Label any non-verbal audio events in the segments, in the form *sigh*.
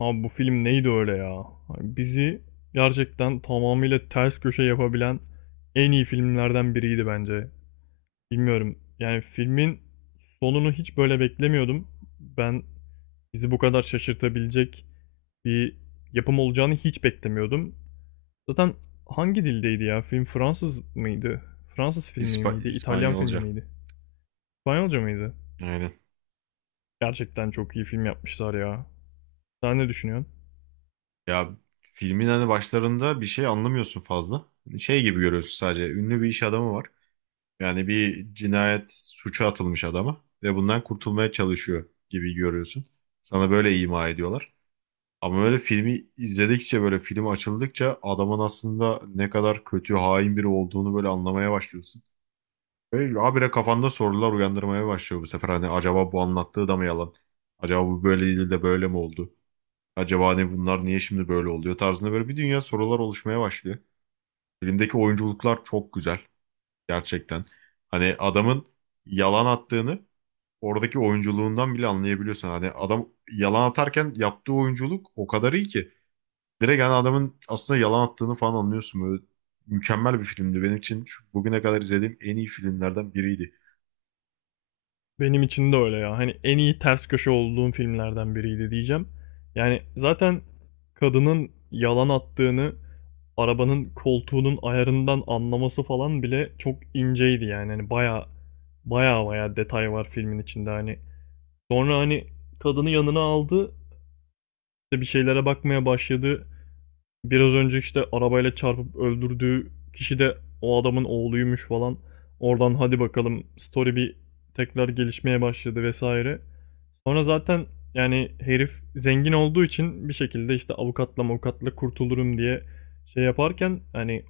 Abi bu film neydi öyle ya? Hani bizi gerçekten tamamıyla ters köşe yapabilen en iyi filmlerden biriydi bence. Bilmiyorum. Yani filmin sonunu hiç böyle beklemiyordum. Ben bizi bu kadar şaşırtabilecek bir yapım olacağını hiç beklemiyordum. Zaten hangi dildeydi ya? Film Fransız mıydı? Fransız filmi miydi? İtalyan filmi İspanyolca. miydi? İspanyolca mıydı? Aynen. Gerçekten çok iyi film yapmışlar ya. Sen ne düşünüyorsun? Ya filmin hani başlarında bir şey anlamıyorsun fazla. Şey gibi görüyorsun sadece. Ünlü bir iş adamı var. Yani bir cinayet suça atılmış adama ve bundan kurtulmaya çalışıyor gibi görüyorsun. Sana böyle ima ediyorlar. Ama öyle filmi izledikçe böyle film açıldıkça adamın aslında ne kadar kötü, hain biri olduğunu böyle anlamaya başlıyorsun. Ve habire kafanda sorular uyandırmaya başlıyor bu sefer. Hani acaba bu anlattığı da mı yalan? Acaba bu böyle değil de böyle mi oldu? Acaba ne bunlar niye şimdi böyle oluyor tarzında böyle bir dünya sorular oluşmaya başlıyor. Filmdeki oyunculuklar çok güzel gerçekten. Hani adamın yalan attığını oradaki oyunculuğundan bile anlayabiliyorsun. Hani adam yalan atarken yaptığı oyunculuk o kadar iyi ki. Direkt hani adamın aslında yalan attığını falan anlıyorsun. Böyle mükemmel bir filmdi. Benim için şu bugüne kadar izlediğim en iyi filmlerden biriydi. Benim için de öyle ya. Hani en iyi ters köşe olduğum filmlerden biriydi diyeceğim. Yani zaten kadının yalan attığını arabanın koltuğunun ayarından anlaması falan bile çok inceydi yani. Hani baya baya detay var filmin içinde hani. Sonra hani kadını yanına aldı, işte bir şeylere bakmaya başladı. Biraz önce işte arabayla çarpıp öldürdüğü kişi de o adamın oğluymuş falan. Oradan hadi bakalım story bir tekrar gelişmeye başladı vesaire. Sonra zaten yani herif zengin olduğu için bir şekilde işte avukatla kurtulurum diye şey yaparken hani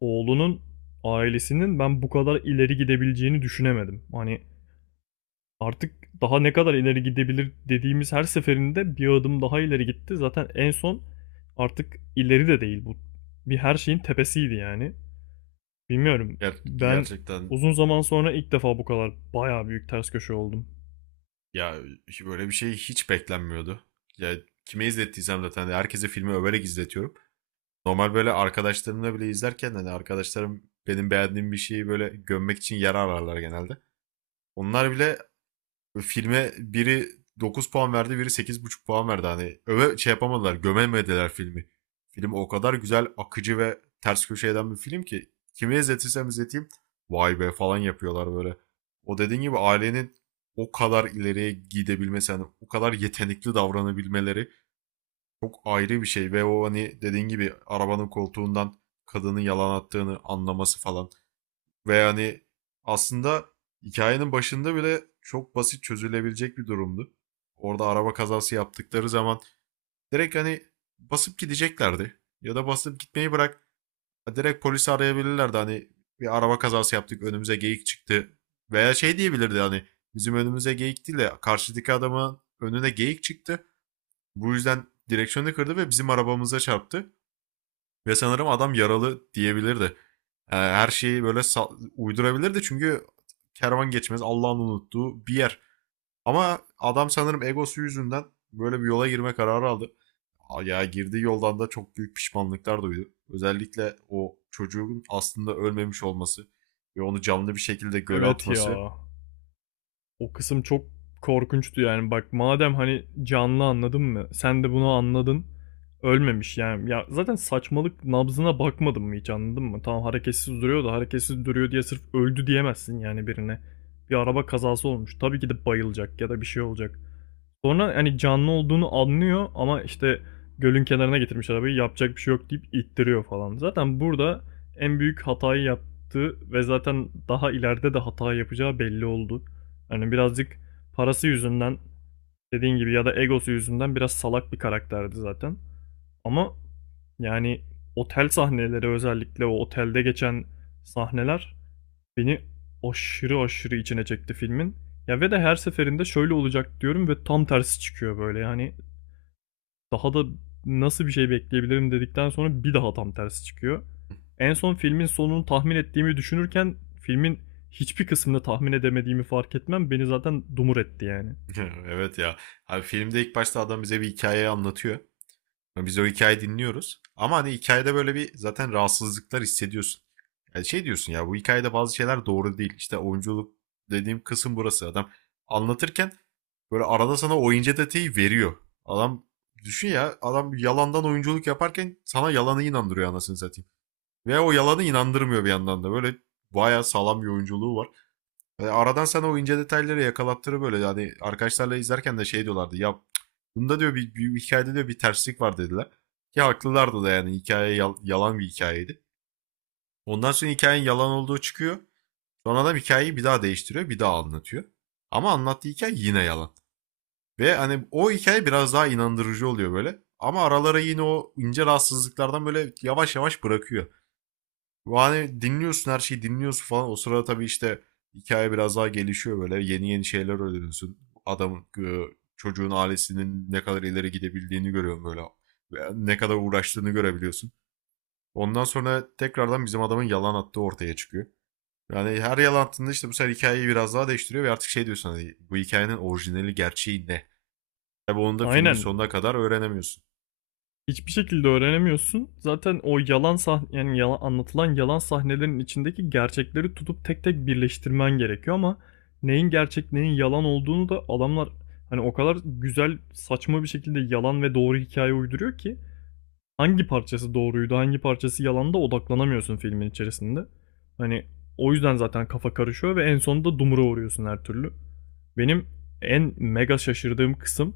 oğlunun ailesinin ben bu kadar ileri gidebileceğini düşünemedim. Hani artık daha ne kadar ileri gidebilir dediğimiz her seferinde bir adım daha ileri gitti. Zaten en son artık ileri de değil bu. Bir her şeyin tepesiydi yani. Bilmiyorum. Ben Gerçekten uzun zaman sonra ilk defa bu kadar bayağı büyük ters köşe oldum. ya böyle bir şey hiç beklenmiyordu. Ya kime izlettiysem zaten herkese filmi överek izletiyorum. Normal böyle arkadaşlarımla bile izlerken hani arkadaşlarım benim beğendiğim bir şeyi böyle gömmek için yer ararlar genelde. Onlar bile filme biri 9 puan verdi, biri 8,5 puan verdi. Hani öve şey yapamadılar, gömemediler filmi. Film o kadar güzel, akıcı ve ters köşe eden bir film ki kime izletirsem izleteyim vay be falan yapıyorlar böyle. O dediğin gibi ailenin o kadar ileriye gidebilmesi, hani o kadar yetenekli davranabilmeleri çok ayrı bir şey ve o hani dediğin gibi arabanın koltuğundan kadının yalan attığını anlaması falan. Ve hani aslında hikayenin başında bile çok basit çözülebilecek bir durumdu. Orada araba kazası yaptıkları zaman direkt hani basıp gideceklerdi. Ya da basıp gitmeyi bırak ha direkt polisi arayabilirlerdi hani bir araba kazası yaptık önümüze geyik çıktı. Veya şey diyebilirdi hani bizim önümüze geyik değil de karşıdaki adamın önüne geyik çıktı. Bu yüzden direksiyonu kırdı ve bizim arabamıza çarptı. Ve sanırım adam yaralı diyebilirdi. Her şeyi böyle uydurabilirdi çünkü kervan geçmez Allah'ın unuttuğu bir yer. Ama adam sanırım egosu yüzünden böyle bir yola girme kararı aldı. Ya girdiği yoldan da çok büyük pişmanlıklar duydu. Özellikle o çocuğun aslında ölmemiş olması ve onu canlı bir şekilde göle Evet atması. ya. O kısım çok korkunçtu yani. Bak madem hani canlı anladın mı? Sen de bunu anladın. Ölmemiş yani. Ya zaten saçmalık, nabzına bakmadın mı hiç, anladın mı? Tamam, hareketsiz duruyor da hareketsiz duruyor diye sırf öldü diyemezsin yani birine. Bir araba kazası olmuş. Tabii ki de bayılacak ya da bir şey olacak. Sonra hani canlı olduğunu anlıyor ama işte gölün kenarına getirmiş arabayı, yapacak bir şey yok deyip ittiriyor falan. Zaten burada en büyük hatayı yaptı ve zaten daha ileride de hata yapacağı belli oldu. Hani birazcık parası yüzünden, dediğin gibi, ya da egosu yüzünden biraz salak bir karakterdi zaten. Ama yani otel sahneleri, özellikle o otelde geçen sahneler, beni aşırı aşırı içine çekti filmin. Ya ve de her seferinde şöyle olacak diyorum ve tam tersi çıkıyor böyle. Yani daha da nasıl bir şey bekleyebilirim dedikten sonra bir daha tam tersi çıkıyor. En son filmin sonunu tahmin ettiğimi düşünürken filmin hiçbir kısmını tahmin edemediğimi fark etmem beni zaten dumur etti yani. *laughs* Evet ya. Abi filmde ilk başta adam bize bir hikayeyi anlatıyor. Biz o hikayeyi dinliyoruz. Ama hani hikayede böyle bir zaten rahatsızlıklar hissediyorsun. Yani şey diyorsun ya bu hikayede bazı şeyler doğru değil. İşte oyunculuk dediğim kısım burası. Adam anlatırken böyle arada sana oyuncu detayı veriyor. Adam düşün ya adam yalandan oyunculuk yaparken sana yalanı inandırıyor anasını satayım. Ve o yalanı inandırmıyor bir yandan da. Böyle bayağı sağlam bir oyunculuğu var. Aradan sana o ince detayları yakalattırı böyle. Yani arkadaşlarla izlerken de şey diyorlardı. Ya bunda diyor bir hikayede diyor bir terslik var dediler. Ki haklılardı da yani hikaye yalan bir hikayeydi. Ondan sonra hikayenin yalan olduğu çıkıyor. Sonra adam hikayeyi bir daha değiştiriyor, bir daha anlatıyor. Ama anlattığı hikaye yine yalan. Ve hani o hikaye biraz daha inandırıcı oluyor böyle. Ama aralara yine o ince rahatsızlıklardan böyle yavaş yavaş bırakıyor. Yani dinliyorsun her şeyi dinliyorsun falan. O sırada tabii işte hikaye biraz daha gelişiyor böyle. Yeni yeni şeyler öğreniyorsun. Adamın e, Çocuğun ailesinin ne kadar ileri gidebildiğini görüyorsun böyle. Ve ne kadar uğraştığını görebiliyorsun. Ondan sonra tekrardan bizim adamın yalan attığı ortaya çıkıyor. Yani her yalan attığında işte bu sefer hikayeyi biraz daha değiştiriyor ve artık şey diyorsun hani bu hikayenin orijinali gerçeği ne? Tabii onu da filmin Aynen. sonuna kadar öğrenemiyorsun. Hiçbir şekilde öğrenemiyorsun. Zaten o yalan sah yani yalan anlatılan yalan sahnelerin içindeki gerçekleri tutup tek tek birleştirmen gerekiyor ama neyin gerçek, neyin yalan olduğunu da adamlar hani o kadar güzel saçma bir şekilde yalan ve doğru hikaye uyduruyor ki hangi parçası doğruydu, hangi parçası yalanda odaklanamıyorsun filmin içerisinde. Hani o yüzden zaten kafa karışıyor ve en sonunda dumura uğruyorsun her türlü. Benim en mega şaşırdığım kısım,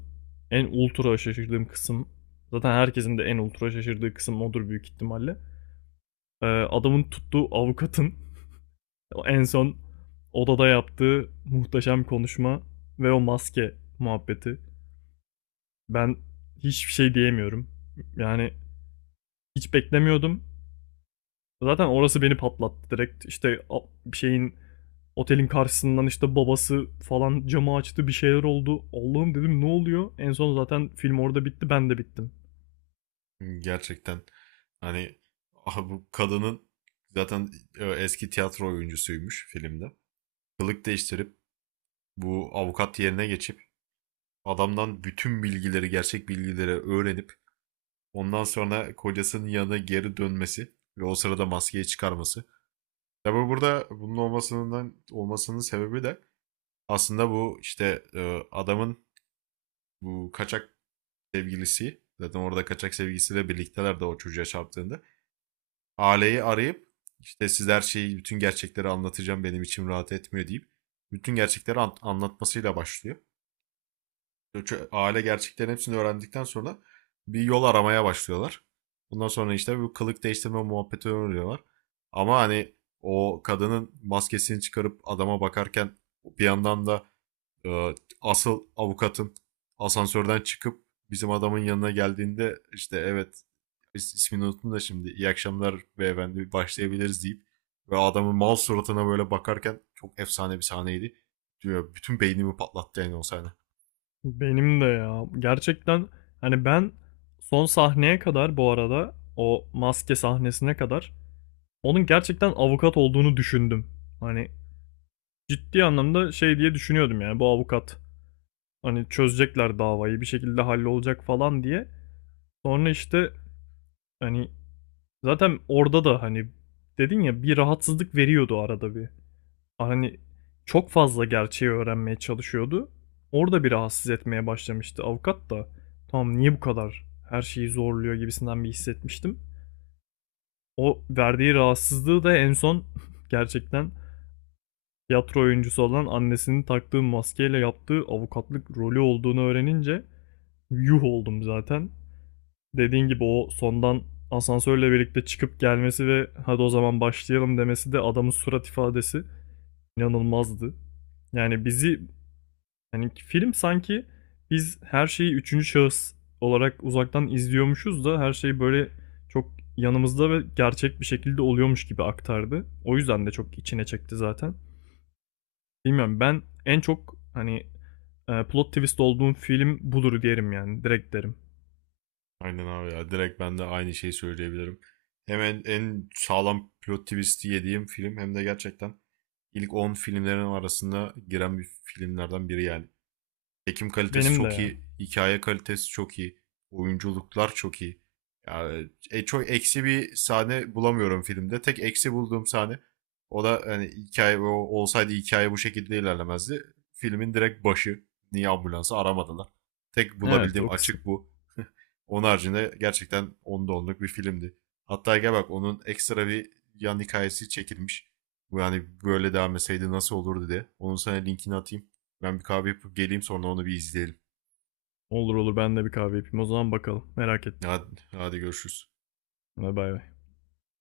en ultra şaşırdığım kısım, zaten herkesin de en ultra şaşırdığı kısım odur büyük ihtimalle. Adamın tuttuğu avukatın *laughs* en son odada yaptığı muhteşem konuşma ve o maske muhabbeti. Ben hiçbir şey diyemiyorum. Yani hiç beklemiyordum. Zaten orası beni patlattı direkt. İşte bir şeyin, otelin karşısından işte babası falan camı açtı, bir şeyler oldu. Allah'ım dedim, ne oluyor? En son zaten film orada bitti, ben de bittim. Gerçekten hani aha bu kadının zaten eski tiyatro oyuncusuymuş filmde. Kılık değiştirip bu avukat yerine geçip adamdan bütün bilgileri, gerçek bilgileri öğrenip ondan sonra kocasının yanına geri dönmesi ve o sırada maskeyi çıkarması. Tabi burada bunun olmasından olmasının sebebi de aslında bu işte adamın bu kaçak sevgilisi zaten orada kaçak sevgilisiyle birlikteler de o çocuğa çarptığında aileyi arayıp işte siz her şeyi bütün gerçekleri anlatacağım benim içim rahat etmiyor deyip bütün gerçekleri anlatmasıyla başlıyor. Aile gerçeklerin hepsini öğrendikten sonra bir yol aramaya başlıyorlar. Bundan sonra işte bu kılık değiştirme muhabbeti öğreniyorlar. Ama hani o kadının maskesini çıkarıp adama bakarken bir yandan da e, asıl avukatın asansörden çıkıp bizim adamın yanına geldiğinde işte evet ismini unuttum da şimdi iyi akşamlar beyefendi başlayabiliriz deyip ve adamın mal suratına böyle bakarken çok efsane bir sahneydi. Diyor, bütün beynimi patlattı yani o sahne. Benim de ya. Gerçekten hani ben son sahneye kadar, bu arada o maske sahnesine kadar, onun gerçekten avukat olduğunu düşündüm. Hani ciddi anlamda şey diye düşünüyordum yani, bu avukat hani çözecekler davayı bir şekilde, hallolacak falan diye. Sonra işte hani zaten orada da hani, dedin ya, bir rahatsızlık veriyordu arada bir. Hani çok fazla gerçeği öğrenmeye çalışıyordu. Orada bir rahatsız etmeye başlamıştı avukat da. Tamam, niye bu kadar her şeyi zorluyor gibisinden bir hissetmiştim. O verdiği rahatsızlığı da en son *laughs* gerçekten tiyatro oyuncusu olan annesinin taktığı maskeyle yaptığı avukatlık rolü olduğunu öğrenince yuh oldum zaten. Dediğin gibi o sondan asansörle birlikte çıkıp gelmesi ve hadi o zaman başlayalım demesi, de adamın surat ifadesi inanılmazdı. Yani bizi, yani film sanki biz her şeyi üçüncü şahıs olarak uzaktan izliyormuşuz da her şey böyle çok yanımızda ve gerçek bir şekilde oluyormuş gibi aktardı. O yüzden de çok içine çekti zaten. Bilmiyorum, ben en çok hani plot twist olduğum film budur derim yani, direkt derim. Aynen abi ya direkt ben de aynı şeyi söyleyebilirim. Hem en sağlam plot twist'i yediğim film hem de gerçekten ilk 10 filmlerin arasında giren bir filmlerden biri yani. Çekim kalitesi Benim de çok ya. iyi. Hikaye kalitesi çok iyi. Oyunculuklar çok iyi. Yani, çok eksi bir sahne bulamıyorum filmde. Tek eksi bulduğum sahne o da hani hikaye olsaydı hikaye bu şekilde ilerlemezdi. Filmin direkt başı. Niye ambulansı aramadılar? Tek Evet, bulabildiğim o kısım. açık bu. Onun haricinde gerçekten 10'da 10'luk bir filmdi. Hatta gel bak onun ekstra bir yan hikayesi çekilmiş. Bu yani böyle devam etseydi nasıl olurdu diye. Onun sana linkini atayım. Ben bir kahve yapıp geleyim sonra onu bir izleyelim. Olur olur, ben de bir kahve yapayım. O zaman bakalım. Merak ettim. Hadi, hadi görüşürüz. Hadi bay bay.